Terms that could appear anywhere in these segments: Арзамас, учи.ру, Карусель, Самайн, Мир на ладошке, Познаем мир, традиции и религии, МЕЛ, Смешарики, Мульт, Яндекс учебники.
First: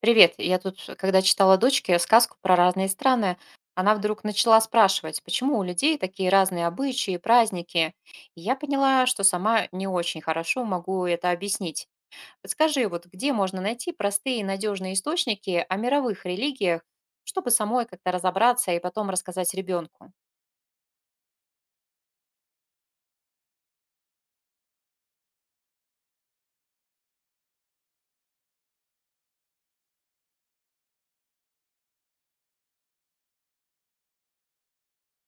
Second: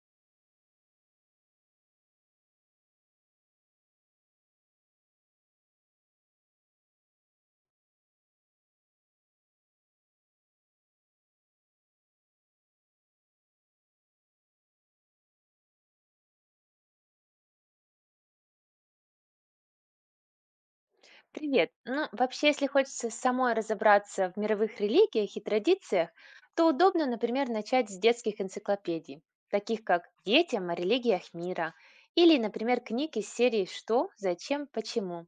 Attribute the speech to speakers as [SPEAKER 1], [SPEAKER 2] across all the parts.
[SPEAKER 1] Привет, я тут, когда читала дочке сказку про разные страны, она вдруг начала спрашивать, почему у людей такие разные обычаи, праздники. И я поняла, что сама не очень хорошо могу это объяснить. Подскажи, вот где можно найти простые и надежные источники о мировых религиях, чтобы самой как-то разобраться и потом рассказать ребенку?
[SPEAKER 2] Привет. Ну, вообще, если хочется самой разобраться в мировых религиях и традициях, то удобно, например, начать с детских энциклопедий, таких как «Детям о религиях мира» или, например, книг из серии «Что?», «Зачем?», «Почему?».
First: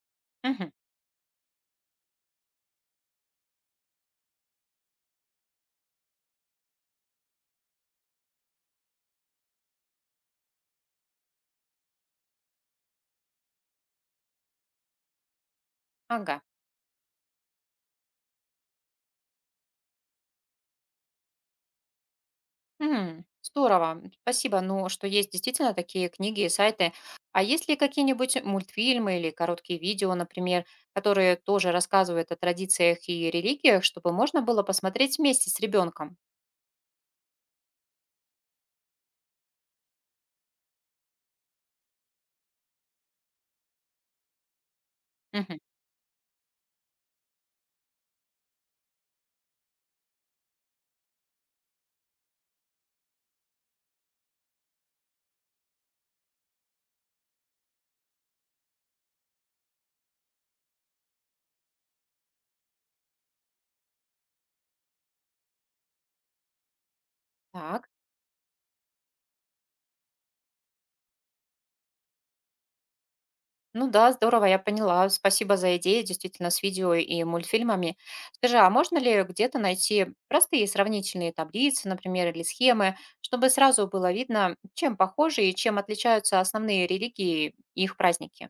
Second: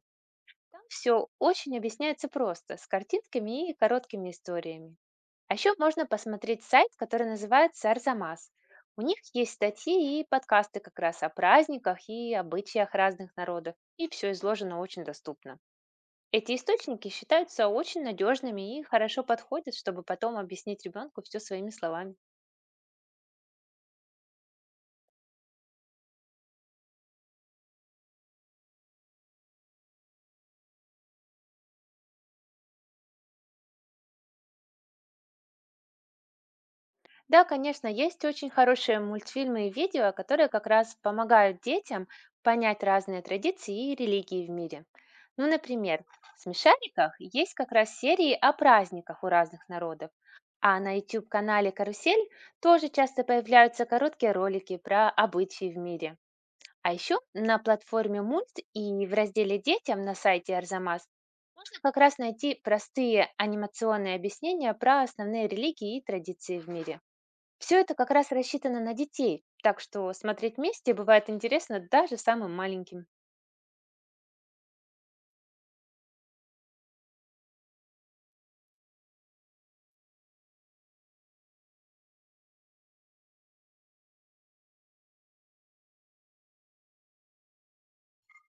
[SPEAKER 2] Там все очень объясняется просто, с картинками и короткими историями. А еще можно посмотреть сайт, который называется «Арзамас». У них есть статьи и подкасты как раз о праздниках и обычаях разных народов, и все изложено очень доступно.
[SPEAKER 1] Ага.
[SPEAKER 2] Эти источники считаются очень надежными и хорошо подходят, чтобы потом объяснить ребенку все своими словами.
[SPEAKER 1] Мгм. Здорово. Спасибо, ну, что есть действительно такие книги и сайты. А есть ли какие-нибудь мультфильмы или короткие видео, например, которые тоже рассказывают о традициях и религиях, чтобы можно было посмотреть вместе с ребенком?
[SPEAKER 2] Да, конечно, есть очень хорошие мультфильмы и видео, которые как раз помогают детям понять разные традиции и религии в мире. Ну,
[SPEAKER 1] Мгм.
[SPEAKER 2] например, в «Смешариках» есть как раз серии о праздниках у разных народов. А на YouTube-канале «Карусель» тоже часто появляются короткие ролики про обычаи в мире. А еще на платформе Мульт и в разделе «Детям» на сайте Арзамас можно как раз найти простые анимационные объяснения про основные религии и традиции в мире. Все
[SPEAKER 1] Так.
[SPEAKER 2] это как раз рассчитано на детей, так что смотреть вместе бывает интересно даже самым маленьким.
[SPEAKER 1] Ну да, здорово, я поняла. Спасибо за идеи, действительно, с видео и мультфильмами. Скажи, а можно ли где-то найти простые сравнительные таблицы, например, или схемы, чтобы сразу было видно, чем похожи и чем отличаются основные религии и их праздники?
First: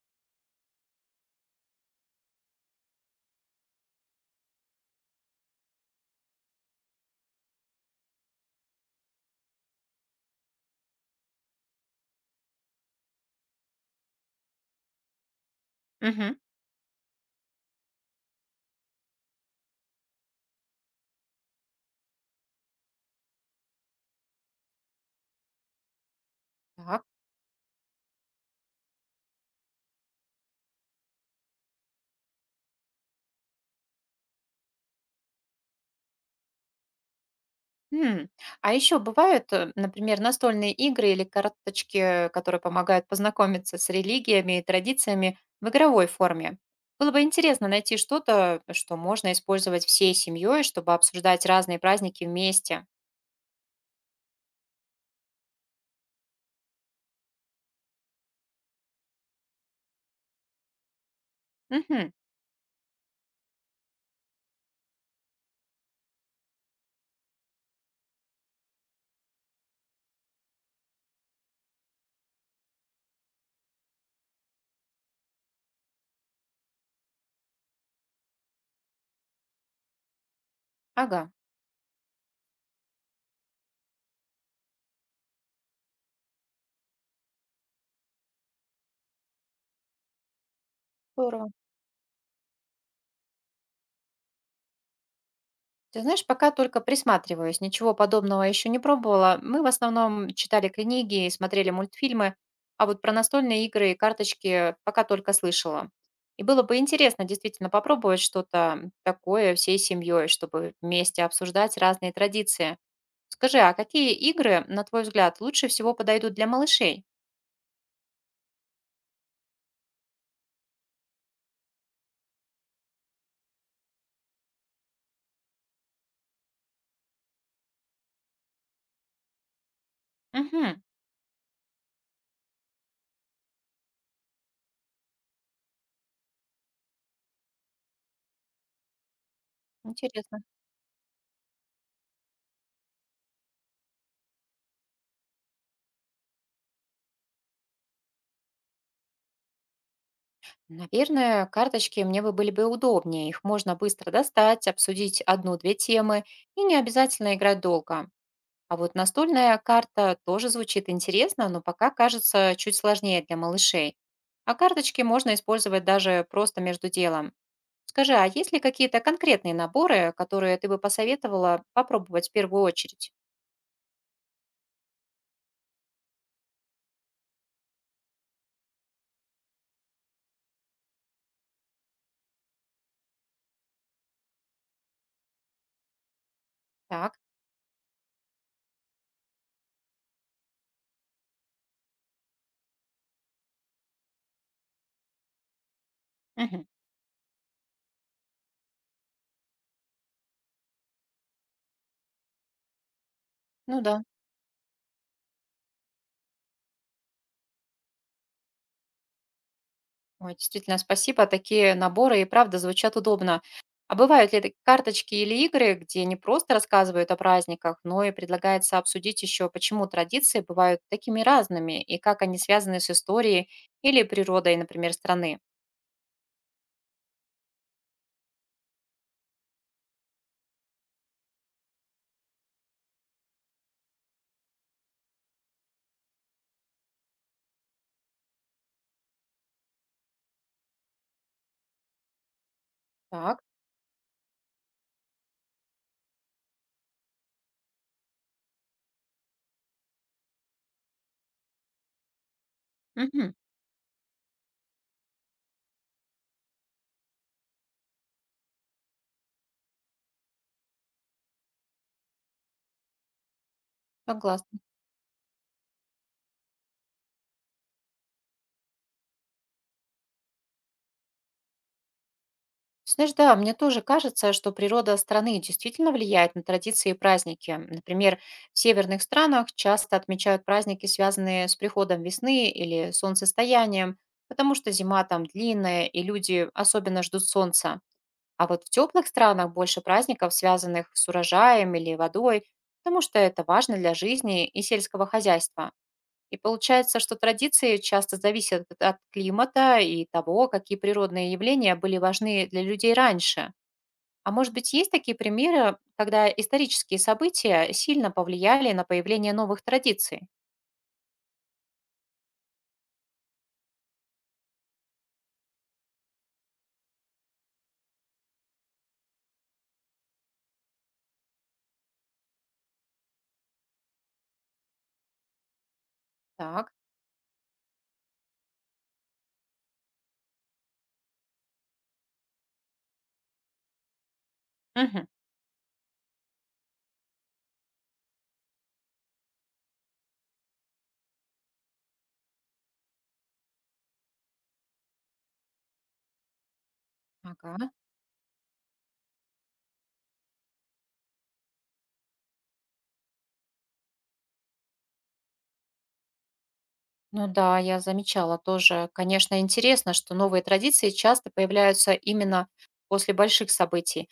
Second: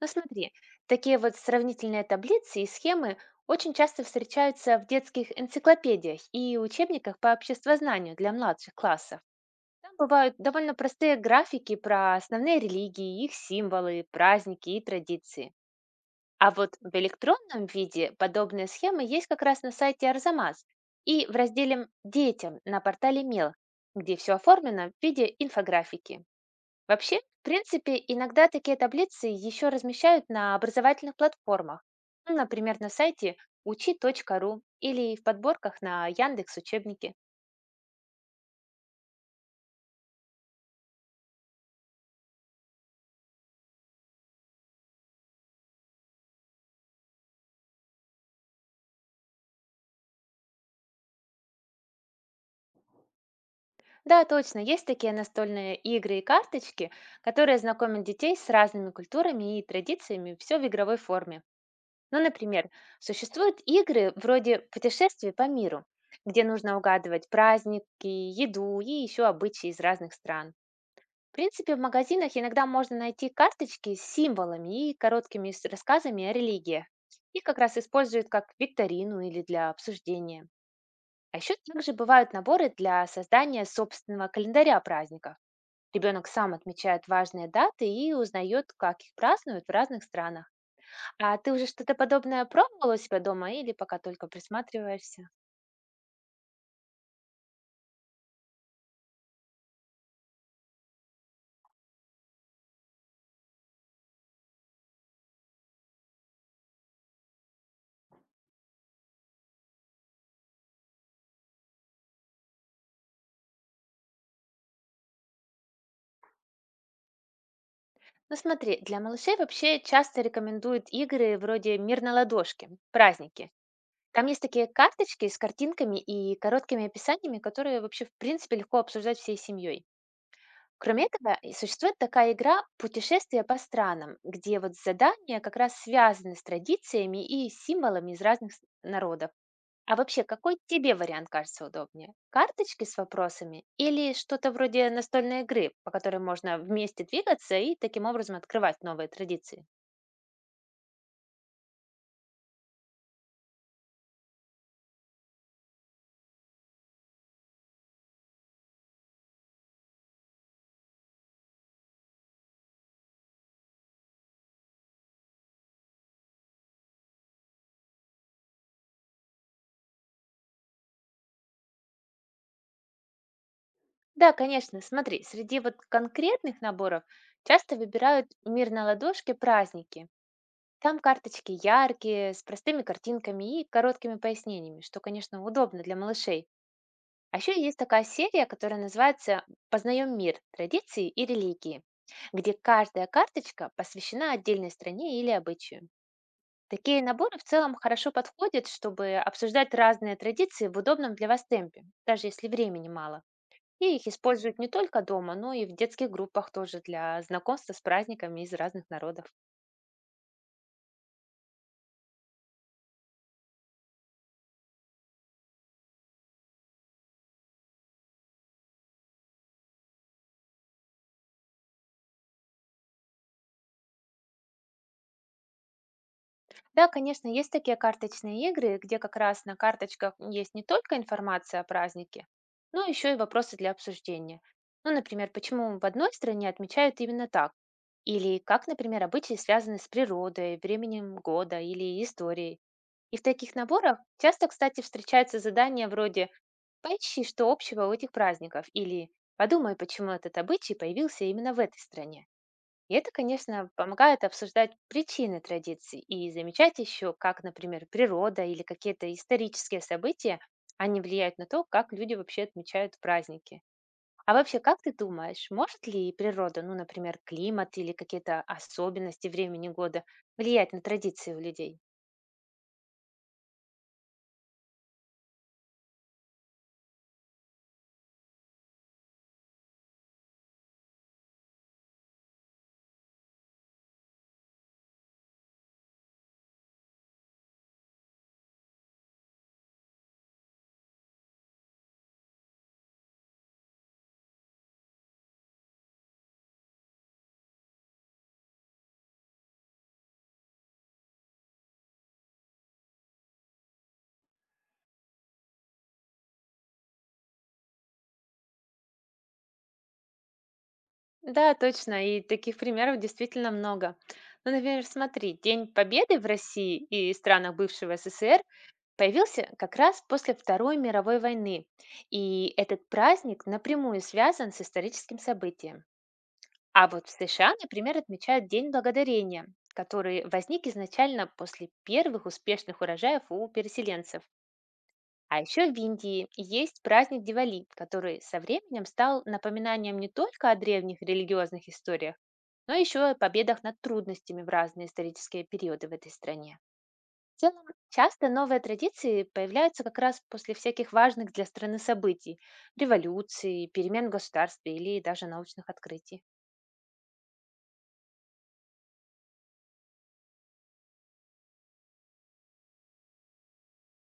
[SPEAKER 2] Но смотри, такие вот сравнительные таблицы и схемы очень часто встречаются в детских энциклопедиях и учебниках по обществознанию для младших классов. Там бывают довольно простые графики про основные религии, их символы, праздники и традиции.
[SPEAKER 1] Мгм.
[SPEAKER 2] А вот в электронном виде подобные схемы есть как раз на сайте Арзамас и в разделе «Детям» на портале МЕЛ, где все оформлено в виде инфографики.
[SPEAKER 1] Так.
[SPEAKER 2] Вообще, в принципе, иногда такие таблицы еще размещают на образовательных платформах, ну, например, на сайте учи.ру или в подборках на Яндекс учебники.
[SPEAKER 1] М. А еще бывают, например, настольные игры или карточки, которые помогают познакомиться с религиями и традициями в игровой форме. Было бы интересно найти что-то, что можно использовать всей семьей, чтобы обсуждать разные праздники вместе.
[SPEAKER 2] Да, точно, есть такие настольные игры и карточки, которые знакомят детей с разными культурами и традициями, все в игровой форме.
[SPEAKER 1] Мгм.
[SPEAKER 2] Ну, например, существуют игры вроде путешествий по миру, где нужно угадывать праздники, еду и еще обычаи из разных стран. В принципе, в магазинах иногда можно найти карточки с символами и короткими рассказами о религиях. Их как раз используют как викторину или для обсуждения.
[SPEAKER 1] Ага.
[SPEAKER 2] А еще также бывают наборы для создания собственного календаря праздников. Ребенок сам отмечает важные даты и узнает, как их празднуют в разных странах. А
[SPEAKER 1] Здорово.
[SPEAKER 2] ты уже что-то подобное пробовала у себя дома или пока только присматриваешься?
[SPEAKER 1] Ты знаешь, пока только присматриваюсь, ничего подобного еще не пробовала. Мы в основном читали книги и смотрели мультфильмы, а вот про настольные игры и карточки пока только слышала. И было бы интересно действительно попробовать что-то такое всей семьей, чтобы вместе обсуждать разные традиции. Скажи, а какие игры, на твой взгляд, лучше всего подойдут для малышей?
[SPEAKER 2] Ну смотри, для малышей вообще часто рекомендуют игры вроде «Мир на ладошке», праздники. Там есть такие карточки с картинками и короткими описаниями, которые вообще в принципе легко обсуждать всей семьей.
[SPEAKER 1] Угу,
[SPEAKER 2] Кроме этого, и существует такая игра «Путешествие по странам», где вот задания как раз связаны с традициями и символами из разных народов. А вообще,
[SPEAKER 1] интересно.
[SPEAKER 2] какой тебе вариант кажется удобнее? Карточки с вопросами или что-то вроде настольной игры, по которой можно вместе двигаться и таким образом открывать новые традиции?
[SPEAKER 1] Наверное, карточки мне бы были бы удобнее. Их можно быстро достать, обсудить одну-две темы и не обязательно играть долго. А вот настольная карта тоже звучит интересно, но пока кажется чуть сложнее для малышей. А карточки можно использовать даже просто между делом. Скажи, а есть ли какие-то конкретные наборы, которые ты бы посоветовала попробовать в первую очередь?
[SPEAKER 2] Да, конечно, смотри, среди вот конкретных наборов часто выбирают мир на ладошке праздники. Там карточки яркие, с простыми картинками и короткими пояснениями, что, конечно, удобно для малышей.
[SPEAKER 1] Так.
[SPEAKER 2] А еще есть такая серия, которая называется «Познаем мир, традиции и религии», где каждая карточка посвящена отдельной стране или обычаю.
[SPEAKER 1] Мгм.
[SPEAKER 2] Такие наборы в целом хорошо подходят, чтобы обсуждать разные традиции в удобном для вас темпе, даже если времени мало.
[SPEAKER 1] Ну
[SPEAKER 2] И
[SPEAKER 1] да.
[SPEAKER 2] их используют не только дома, но и в детских группах тоже для знакомства с праздниками из разных народов.
[SPEAKER 1] Ой, действительно, спасибо. Такие наборы и правда звучат удобно. А бывают ли такие карточки или игры, где не просто рассказывают о праздниках, но и предлагается обсудить еще, почему традиции бывают такими разными и как они связаны с историей или природой, например, страны?
[SPEAKER 2] Да, конечно, есть такие карточные игры, где как раз на карточках есть не только информация о празднике, но еще и вопросы для обсуждения. Ну, например, почему в одной стране отмечают именно так? Или как, например, обычаи связаны с природой, временем года или историей. И в
[SPEAKER 1] Так.
[SPEAKER 2] таких наборах часто, кстати, встречаются задания вроде «Поищи, что общего у этих праздников» или «Подумай, почему этот обычай появился именно в этой стране». И это,
[SPEAKER 1] Мгм.
[SPEAKER 2] конечно, помогает обсуждать причины традиций и замечать еще, как, например, природа или какие-то исторические события, они влияют на то, как люди вообще отмечают праздники. А
[SPEAKER 1] Согласна.
[SPEAKER 2] вообще, как ты думаешь, может ли природа, ну, например, климат или какие-то особенности времени года влиять на традиции у людей?
[SPEAKER 1] Знаешь, да, мне тоже кажется, что природа страны действительно влияет на традиции и праздники. Например, в северных странах часто отмечают праздники, связанные с приходом весны или солнцестоянием, потому что зима там длинная, и люди особенно ждут солнца. А вот в теплых странах больше праздников, связанных с урожаем или водой, потому что это важно для жизни и сельского хозяйства. И получается, что традиции часто зависят от климата и того, какие природные явления были важны для людей раньше. А может быть, есть такие примеры, когда исторические события сильно повлияли на появление новых традиций?
[SPEAKER 2] Да, точно, и таких примеров действительно много. Ну, например, смотри, День Победы в России и странах бывшего СССР появился как раз после Второй мировой войны, и этот праздник напрямую связан с историческим событием.
[SPEAKER 1] Так.
[SPEAKER 2] А вот в США, например, отмечают День благодарения, который возник изначально после первых успешных урожаев у переселенцев.
[SPEAKER 1] Мгм.
[SPEAKER 2] А еще в Индии есть праздник Дивали, который со временем стал напоминанием не только о древних религиозных историях, но еще и о победах над трудностями в разные исторические периоды в этой стране. В целом,
[SPEAKER 1] Ага.
[SPEAKER 2] часто новые традиции появляются как раз после всяких важных для страны событий, революций, перемен в государстве или даже научных открытий.
[SPEAKER 1] Ну да, я замечала тоже. Конечно, интересно, что новые традиции часто появляются именно после больших событий.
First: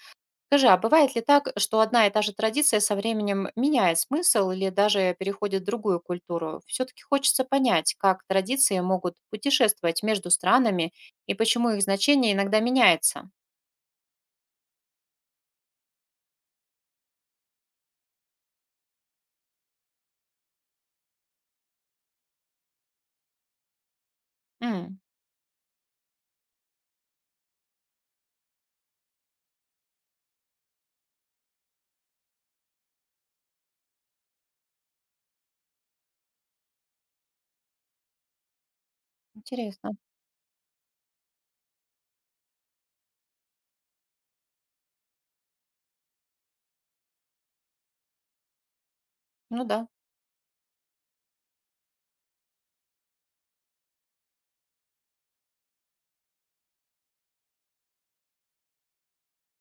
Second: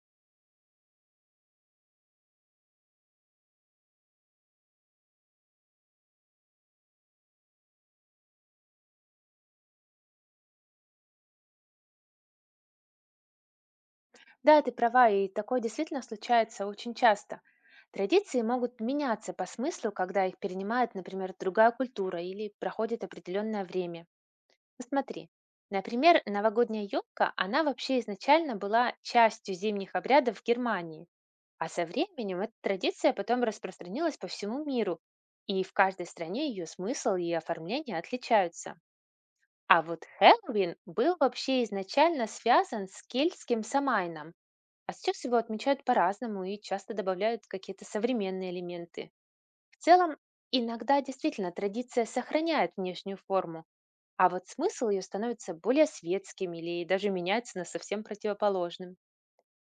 [SPEAKER 1] Скажи, а бывает ли так, что одна и та же традиция со временем меняет смысл или даже переходит в другую культуру? Все-таки хочется понять, как традиции могут путешествовать между странами и почему их значение иногда меняется.
[SPEAKER 2] Да, ты права, и такое действительно случается очень часто. Традиции могут меняться по смыслу, когда их перенимает, например, другая культура или проходит определенное время.
[SPEAKER 1] М,
[SPEAKER 2] Посмотри. Например, новогодняя елка, она вообще изначально была частью зимних обрядов в Германии. А со временем эта традиция потом распространилась по всему миру, и в каждой стране ее смысл и оформление отличаются. А
[SPEAKER 1] интересно.
[SPEAKER 2] вот Хэллоуин был вообще изначально связан с кельтским Самайном, а сейчас его отмечают по-разному и часто добавляют какие-то современные элементы.
[SPEAKER 1] Ну
[SPEAKER 2] В
[SPEAKER 1] да.
[SPEAKER 2] целом, иногда действительно традиция сохраняет внешнюю форму, а вот смысл ее становится более светским или даже меняется на совсем противоположным.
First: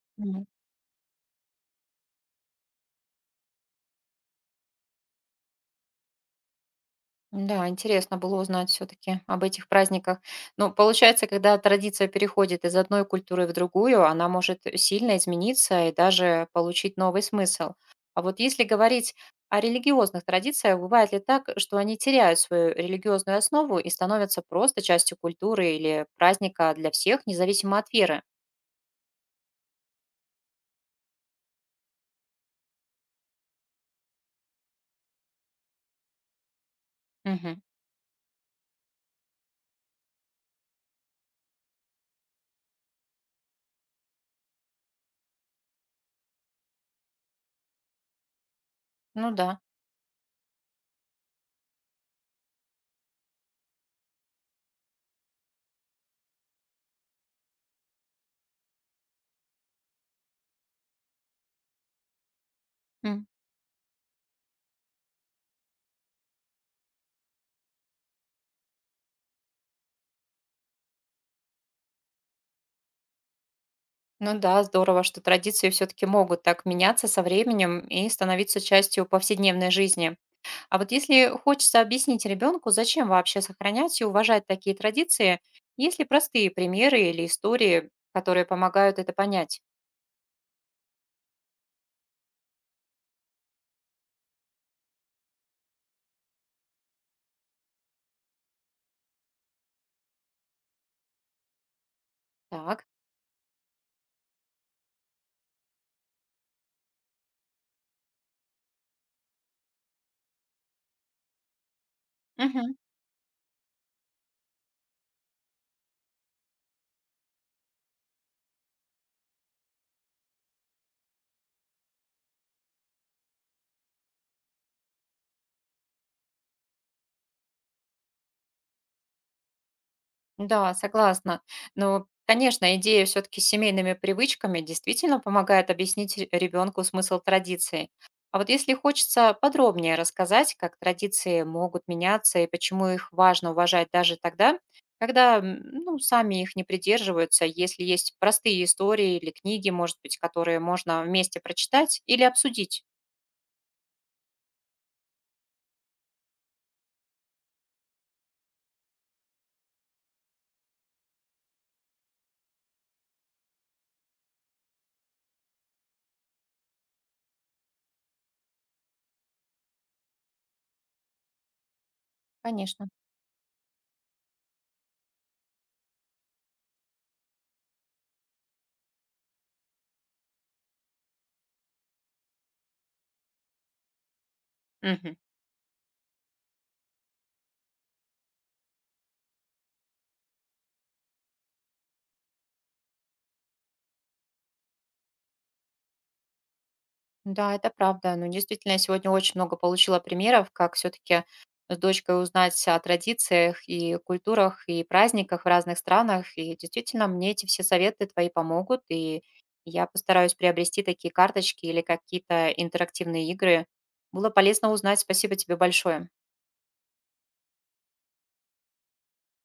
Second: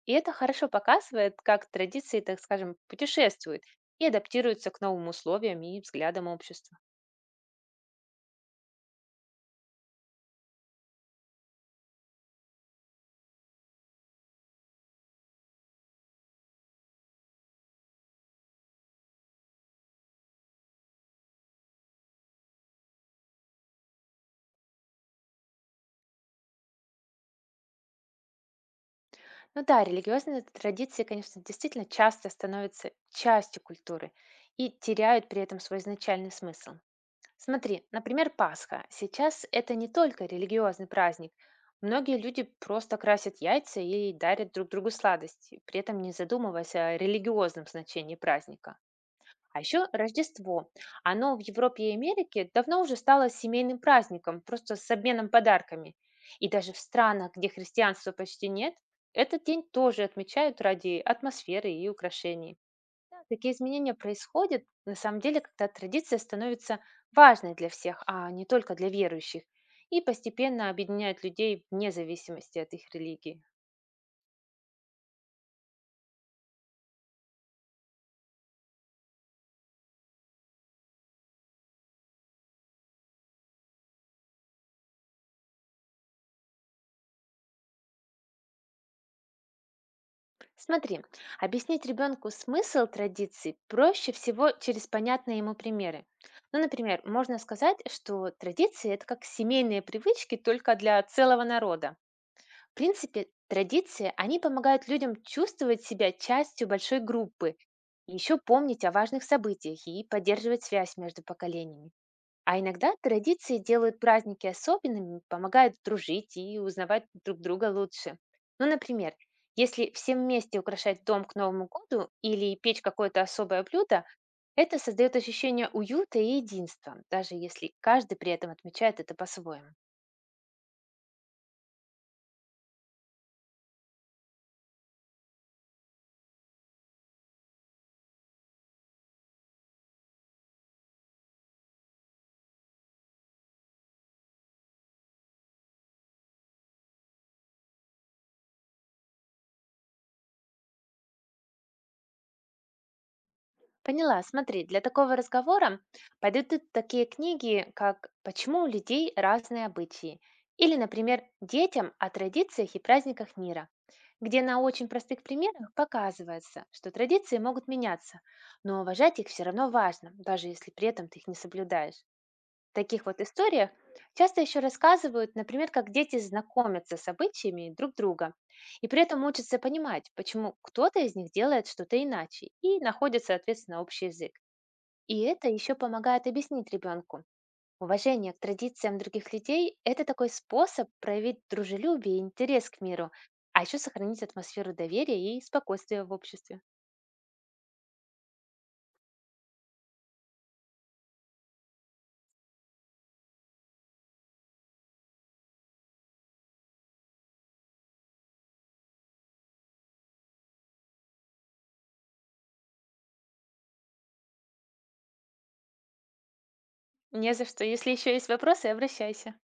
[SPEAKER 2] И это хорошо показывает, как традиции, так скажем, путешествуют и адаптируются к новым условиям и взглядам общества.
[SPEAKER 1] Да, интересно было узнать все-таки об этих праздниках. Ну, получается, когда традиция переходит из одной культуры в другую, она может сильно измениться и даже получить новый смысл. А вот если говорить о религиозных традициях, бывает ли так, что они теряют свою религиозную основу и становятся просто частью культуры или праздника для всех, независимо от веры?
[SPEAKER 2] Ну да, религиозные традиции, конечно, действительно часто становятся частью культуры и теряют при этом свой изначальный смысл.
[SPEAKER 1] Мгм.
[SPEAKER 2] Смотри, например, Пасха. Сейчас это не только религиозный праздник. Многие люди просто красят яйца и дарят друг другу сладости, при этом не задумываясь о религиозном значении праздника.
[SPEAKER 1] Ну
[SPEAKER 2] А
[SPEAKER 1] да.
[SPEAKER 2] еще Рождество. Оно в Европе и Америке давно уже стало семейным праздником, просто с обменом подарками. И даже в странах, где христианства почти нет, этот день тоже отмечают ради атмосферы и украшений. Да,
[SPEAKER 1] М.
[SPEAKER 2] такие изменения происходят, на самом деле, когда традиция становится важной для всех, а не только для верующих, и постепенно объединяет людей вне зависимости от их религии.
[SPEAKER 1] Ну да, здорово, что традиции все-таки могут так меняться со временем и становиться частью повседневной жизни. А вот если хочется объяснить ребенку, зачем вообще сохранять и уважать такие традиции, есть ли простые примеры или истории, которые помогают это понять?
[SPEAKER 2] Смотри, объяснить ребенку смысл традиций проще всего через понятные ему примеры. Ну, например, можно сказать, что традиции– это как семейные привычки только для целого народа. В
[SPEAKER 1] Так.
[SPEAKER 2] принципе, традиции, они помогают людям чувствовать себя частью большой группы, еще помнить о важных событиях и поддерживать связь между поколениями. А иногда традиции делают праздники особенными, помогают дружить и узнавать друг друга лучше. Ну, например, если все вместе украшать дом к Новому году или печь какое-то особое блюдо, это создает ощущение уюта и единства, даже если каждый при этом отмечает это по-своему.
[SPEAKER 1] Да, согласна. Но, конечно, идея все-таки с семейными привычками действительно помогает объяснить ребенку смысл традиции. А вот если хочется подробнее рассказать, как традиции могут меняться и почему их важно уважать даже тогда, когда ну, сами их не придерживаются, если есть простые истории или книги, может быть, которые можно вместе прочитать или обсудить.
[SPEAKER 2] Поняла. Смотри, для такого разговора подойдут такие книги, как «Почему у людей разные обычаи» или, например, «Детям о традициях и праздниках мира», где на очень простых примерах показывается, что традиции могут меняться, но уважать их все равно важно, даже если при этом ты их не соблюдаешь.
[SPEAKER 1] Конечно.
[SPEAKER 2] Таких вот историях часто еще рассказывают, например, как дети знакомятся с обычаями друг друга и при этом учатся понимать, почему кто-то из них делает что-то иначе и находят, соответственно, общий язык.
[SPEAKER 1] Мгм.
[SPEAKER 2] И это еще помогает объяснить ребенку. Уважение к традициям других людей– это такой способ проявить дружелюбие и интерес к миру, а еще сохранить атмосферу доверия и спокойствия в обществе.
[SPEAKER 1] Да, это правда. Ну, действительно, я сегодня очень много получила примеров, как все-таки с дочкой узнать о традициях и культурах и праздниках в разных странах. И действительно, мне эти все советы твои помогут. И я постараюсь приобрести такие карточки или какие-то интерактивные игры. Было полезно узнать. Спасибо тебе большое.
[SPEAKER 2] Не за что. Если еще есть вопросы, обращайся.